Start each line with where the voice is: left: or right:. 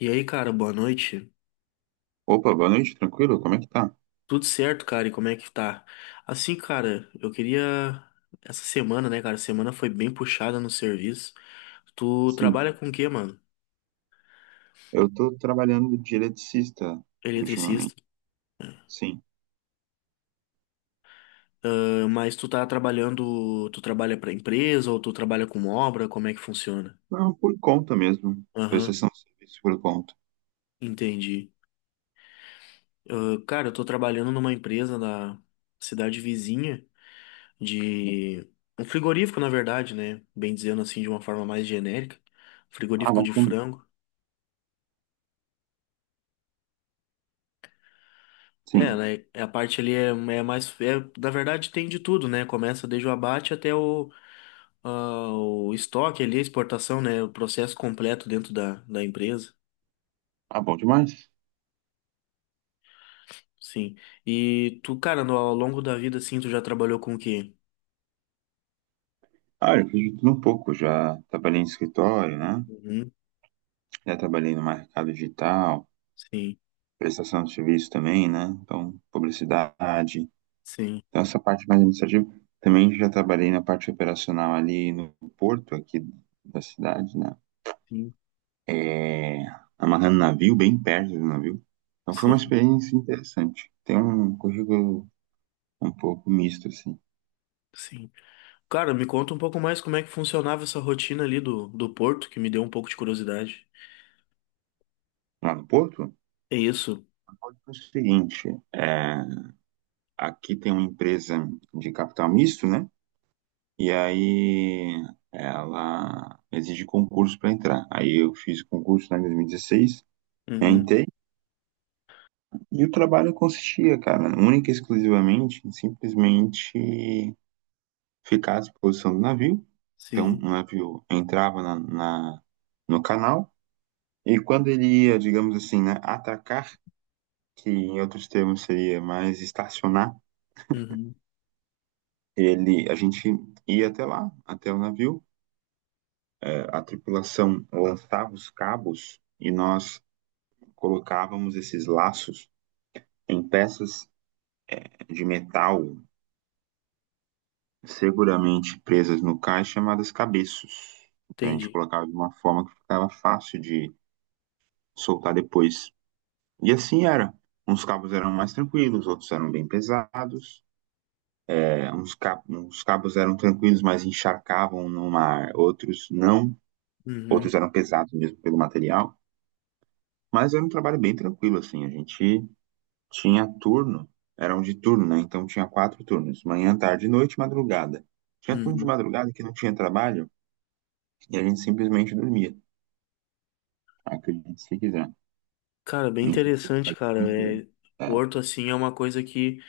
left: E aí, cara, boa noite.
right: Opa, boa noite, tranquilo? Como é que tá?
left: Tudo certo, cara? E como é que tá? Assim, cara, eu queria. Essa semana, né, cara? Semana foi bem puxada no serviço. Tu trabalha
right: Sim,
left: com o quê, mano?
right: eu tô trabalhando de eletricista ultimamente,
left: Eletricista.
right: sim.
left: Ah, mas tu tá trabalhando. Tu trabalha pra empresa ou tu trabalha com obra? Como é que funciona?
right: Não, por conta mesmo,
left: Aham,
right: prestação de serviço por conta.
left: entendi. Ah, cara, eu tô trabalhando numa empresa da cidade vizinha de. Um frigorífico, na verdade, né? Bem dizendo assim, de uma forma mais genérica.
right: Ah,
left: Frigorífico de
right: bacana,
left: frango. É,
right: sim.
left: né? A parte ali é mais. É, na verdade, tem de tudo, né? Começa desde o abate até o, o estoque ali, a exportação, né? O processo completo dentro da empresa.
right: Ah, bom demais.
left: Sim. E tu, cara, no, ao longo da vida, assim, tu já trabalhou com o quê?
right: Ah, eu fiz de tudo um pouco, já trabalhei em escritório, né?
left: Uhum.
right: Já trabalhei no mercado digital,
left: Sim,
right: prestação de serviço também, né? Então, publicidade.
left: sim,
right: Então, essa parte mais administrativa. Também já trabalhei na parte operacional ali no porto, aqui da cidade, né?
left: sim,
right: é, Amarrando navio, bem perto do navio. Então foi uma
left: sim,
right: experiência interessante. Tem um currículo um pouco misto, assim.
left: sim. Cara, me conta um pouco mais como é que funcionava essa rotina ali do Porto, que me deu um pouco de curiosidade.
right: Lá no Porto, no
left: É isso?
right: Porto o seguinte, é, aqui tem uma empresa de capital misto, né? E aí ela exige concurso para entrar. Aí eu fiz concurso lá em 2016,
left: Uhum.
right: entrei, e o trabalho consistia, cara, única e exclusivamente, simplesmente ficar à disposição do navio. Então,
left: Sim.
right: o navio entrava no canal e quando ele ia, digamos assim, né, atacar, que em outros termos seria mais estacionar,
left: Uhum.
right: ele, a gente ia até lá, até o navio. É, a tripulação lançava os cabos e nós colocávamos esses laços em peças de metal seguramente presas no cais, chamadas cabeços. Então a gente
left: Entendi.
right: colocava de uma forma que ficava fácil de soltar depois. E assim era. Uns cabos eram mais tranquilos, outros eram bem pesados. É, uns cabos eram tranquilos, mas encharcavam no mar. Outros não.
left: Uhum.
right: Outros eram pesados mesmo pelo material. Mas era um trabalho bem tranquilo, assim. A gente tinha turno, era um de turno, né? Então tinha quatro turnos: manhã, tarde, noite e madrugada. Tinha turno de
left: Uhum.
right: madrugada que não tinha trabalho e a gente simplesmente dormia. Acredite se quiser.
left: Cara, bem interessante, cara. É,
right: É,
left: Porto, assim, é uma coisa que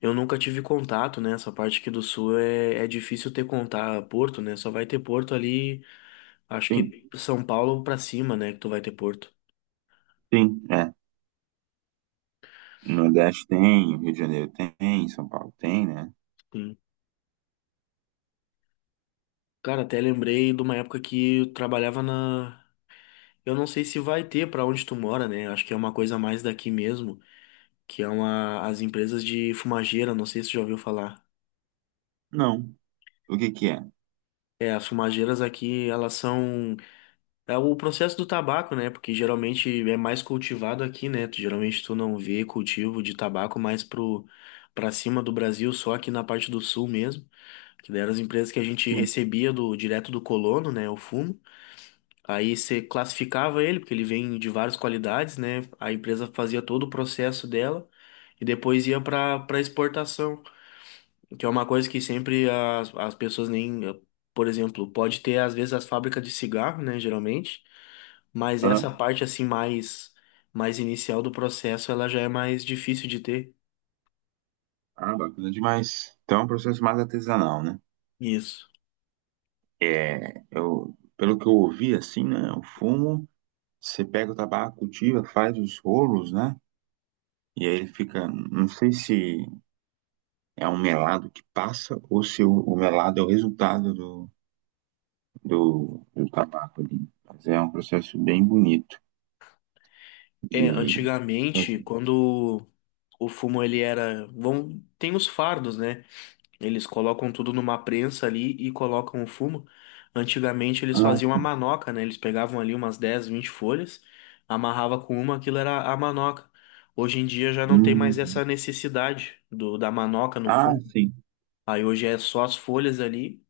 left: eu nunca tive contato, né? Essa parte aqui do Sul é difícil ter contato, Porto, né? Só vai ter Porto ali, acho
right: sim,
left: que São Paulo pra cima, né? Que tu vai ter Porto.
right: sim, é. No Nordeste tem, Rio de Janeiro tem, São Paulo tem, né?
left: Sim. Cara, até lembrei de uma época que eu trabalhava na. Eu não sei se vai ter pra onde tu mora, né? Acho que é uma coisa mais daqui mesmo, que é uma as empresas de fumageira, não sei se tu já ouviu falar.
right: Não. O que que é?
left: É, as fumageiras aqui, elas são é o processo do tabaco, né? Porque geralmente é mais cultivado aqui, né? Geralmente tu não vê cultivo de tabaco mais pro para cima do Brasil, só aqui na parte do sul mesmo, que daí eram as empresas que a gente
right: Sim.
left: recebia do direto do colono, né? O fumo. Aí você classificava ele, porque ele vem de várias qualidades, né? A empresa fazia todo o processo dela e depois ia para exportação. Que é uma coisa que sempre as, as pessoas nem. Por exemplo, pode ter às vezes as fábricas de cigarro, né? Geralmente. Mas essa
right: Aham.
left: parte assim mais inicial do processo, ela já é mais difícil de ter.
right: Ah, bacana demais. Então é um processo mais artesanal, né?
left: Isso.
right: É, eu, pelo que eu ouvi, assim, né? O fumo, você pega o tabaco, cultiva, faz os rolos, né? E aí ele fica, não sei se é um melado que passa ou se o melado é o resultado do, do, do tabaco ali. Mas é um processo bem bonito
left: É,
right: de
left: antigamente,
right: fazer.
left: quando o fumo ele era, vão, tem os fardos, né? Eles colocam tudo numa prensa ali e colocam o fumo. Antigamente eles
right: Ah,
left: faziam a
right: sim.
left: manoca, né? Eles pegavam ali umas 10, 20 folhas, amarrava com uma, aquilo era a manoca. Hoje em dia já não tem mais
right: Hum.
left: essa necessidade do da manoca no
right: Ah,
left: fumo.
right: sim.
left: Aí hoje é só as folhas ali,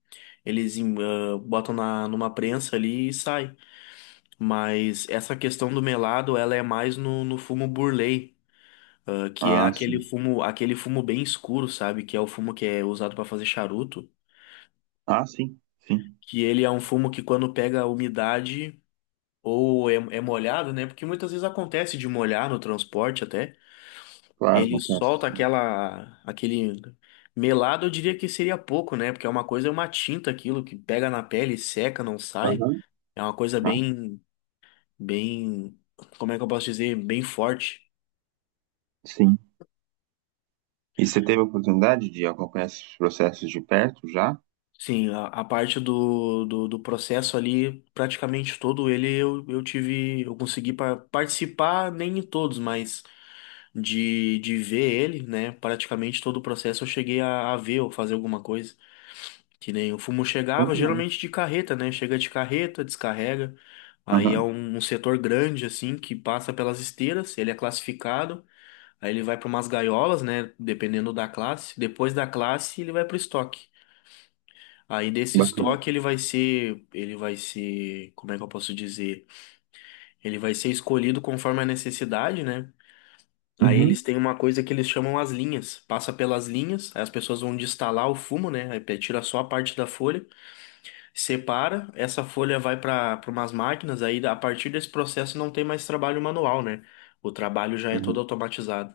left: eles botam na, numa prensa ali e sai. Mas essa questão do melado, ela é mais no, no fumo burley. Que é
right: Ah, sim.
left: aquele fumo bem escuro, sabe? Que é o fumo que é usado para fazer charuto.
right: Ah, sim, sim.
left: Que ele é um fumo que quando pega a umidade ou é molhado, né? Porque muitas vezes acontece de molhar no transporte até,
right: Claro,
left: ele
right: acontece.
left: solta aquela aquele melado, eu diria que seria pouco, né? Porque é uma coisa, é uma tinta aquilo que pega na pele, seca, não sai.
right: Aham.
left: É uma coisa
right: Ah,
left: bem, como é que eu posso dizer, bem forte.
right: sim. E você teve a oportunidade de acompanhar esses processos de perto já?
left: Sim, a parte do processo ali, praticamente todo ele eu tive, eu consegui participar, nem em todos, mas de ver ele, né? Praticamente todo o processo eu cheguei a ver ou fazer alguma coisa. Que nem o fumo
right: Bom
left: chegava,
right: demais.
left: geralmente de carreta, né? Chega de carreta, descarrega. Aí é
right: Aham,
left: um setor grande, assim, que passa pelas esteiras, ele é classificado, aí ele vai para umas gaiolas, né? Dependendo da classe. Depois da classe, ele vai para o estoque. Aí desse
right: bacana.
left: estoque ele vai ser, como é que eu posso dizer? Ele vai ser escolhido conforme a necessidade, né? Aí
right: Uhum.
left: eles têm uma coisa que eles chamam as linhas. Passa pelas linhas, aí as pessoas vão destalar o fumo, né? Aí tira só a parte da folha, separa, essa folha vai para umas máquinas, aí a partir desse processo não tem mais trabalho manual, né? O trabalho já é todo
right: Uhum.
left: automatizado.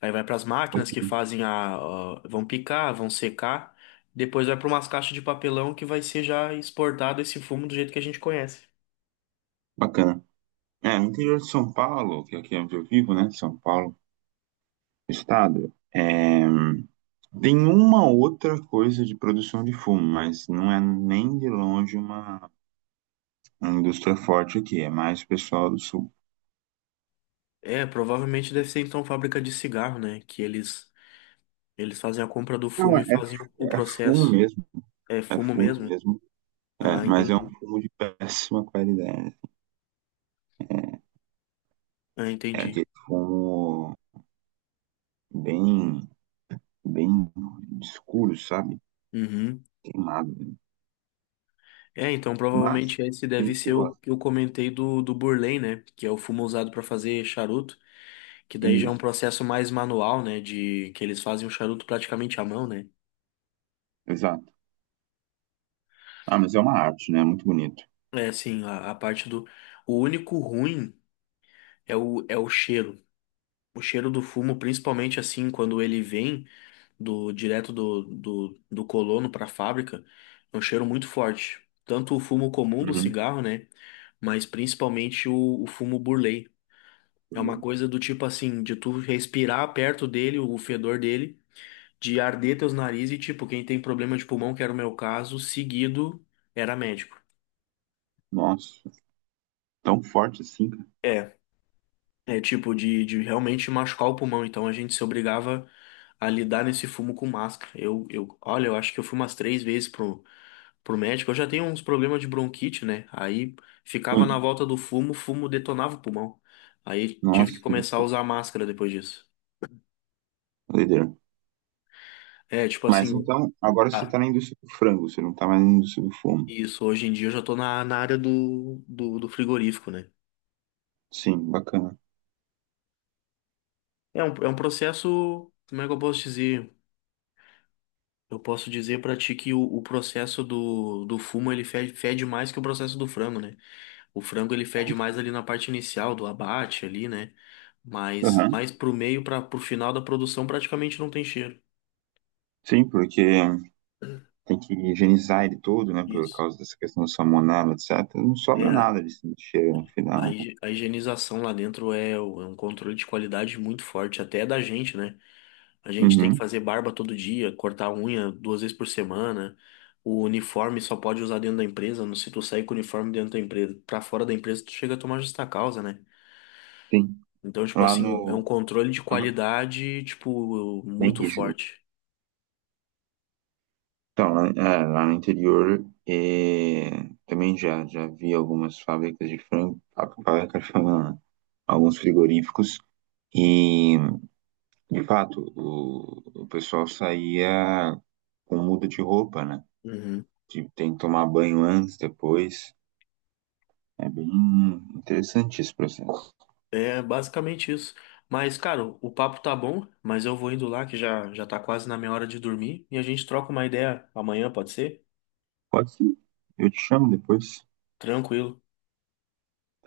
left: Aí vai para as máquinas que
right: Bacana.
left: fazem vão picar, vão secar, depois vai para umas caixas de papelão que vai ser já exportado esse fumo do jeito que a gente conhece.
right: Bacana. É, no interior de São Paulo, que aqui é onde eu vivo, né? São Paulo, estado, é, tem uma outra coisa de produção de fumo, mas não é nem de longe uma indústria forte aqui, é mais o pessoal do sul.
left: É, provavelmente deve ser então fábrica de cigarro, né? Que eles eles fazem a compra do
right: Não,
left: fumo
right: é,
left: e fazem o
right: é fumo
left: processo.
right: mesmo,
left: É
right: é
left: fumo
right: fumo
left: mesmo?
right: mesmo. É,
left: Ah,
right: mas é um
left: entendi.
right: fumo de péssima qualidade.
left: Ah,
right: É
left: entendi.
right: aquele fumo bem, bem escuro, sabe?
left: Uhum.
right: Queimado, né?
left: É, então
right: Mas
left: provavelmente esse
right: tem
left: deve
right: gente que
left: ser o
right: gosta.
left: que eu comentei do Burley, né? Que é o fumo usado para fazer charuto, que daí já é um
right: Isso,
left: processo mais manual, né? De que eles fazem o charuto praticamente à mão, né?
right: exato. Ah, mas é uma arte, né? Muito bonito.
left: É, sim, a parte do. O único ruim é é o cheiro. O cheiro do fumo, principalmente assim, quando ele vem do direto do colono para a fábrica, é um cheiro muito forte. Tanto o fumo comum do
right: Uhum.
left: cigarro, né? Mas principalmente o fumo burley. É uma coisa do tipo assim, de tu respirar perto dele, o fedor dele, de arder teus narizes e tipo, quem tem problema de pulmão, que era o meu caso, seguido era médico.
right: Nossa, tão forte assim, cara.
left: É. É tipo de realmente machucar o pulmão. Então a gente se obrigava a lidar nesse fumo com máscara. Olha, eu acho que eu fui umas três vezes pro médico. Eu já tenho uns problemas de bronquite, né? Aí ficava na
right: Sim.
left: volta do fumo, o fumo detonava o pulmão. Aí tive que
right: Nossa,
left: começar a usar máscara depois disso.
right: doideira.
left: É, tipo
right: Mas
left: assim,
right: então, agora você
left: ah,
right: tá na indústria do frango, você não tá mais na indústria do fumo.
left: isso, hoje em dia eu já tô na, na área do frigorífico, né?
right: Sim, bacana.
left: É é um processo, como é que eu posso dizer? Eu posso dizer pra ti que o processo do fumo ele fede, fede mais que o processo do frango, né? O frango ele fede
right: Nossa.
left: mais ali na parte inicial do abate ali, né? Mas
right: Aham.
left: mais pro meio para pro final da produção praticamente não tem cheiro.
right: Sim, porque tem que higienizar ele todo, né, por
left: Isso.
right: causa dessa questão do salmonela, etc. Não
left: É
right: sobra nada de cheiro no final, né?
left: a higienização lá dentro é um controle de qualidade muito forte até da gente, né? A gente tem que
right: Uhum,
left: fazer barba todo dia, cortar unha duas vezes por semana. O uniforme só pode usar dentro da empresa. Se tu sair com o uniforme dentro da empresa, pra fora da empresa, tu chega a tomar justa causa, né?
right: sim.
left: Então, tipo
right: Lá
left: assim, é um
right: no...
left: controle de
right: uhum,
left: qualidade, tipo,
right: bem
left: muito
right: rígido.
left: forte.
right: Então, lá, é, lá no interior, é, também já, já vi algumas fábricas de frango, fábrica de frango, não, alguns frigoríficos, e, de fato, o pessoal saía com muda de roupa, né?
left: Uhum.
right: De, tem que tomar banho antes, depois. É bem interessante esse processo.
left: É basicamente isso. Mas, cara, o papo tá bom, mas eu vou indo lá que já, já tá quase na minha hora de dormir e a gente troca uma ideia amanhã, pode ser?
right: Pode sim. Eu te chamo depois.
left: Tranquilo.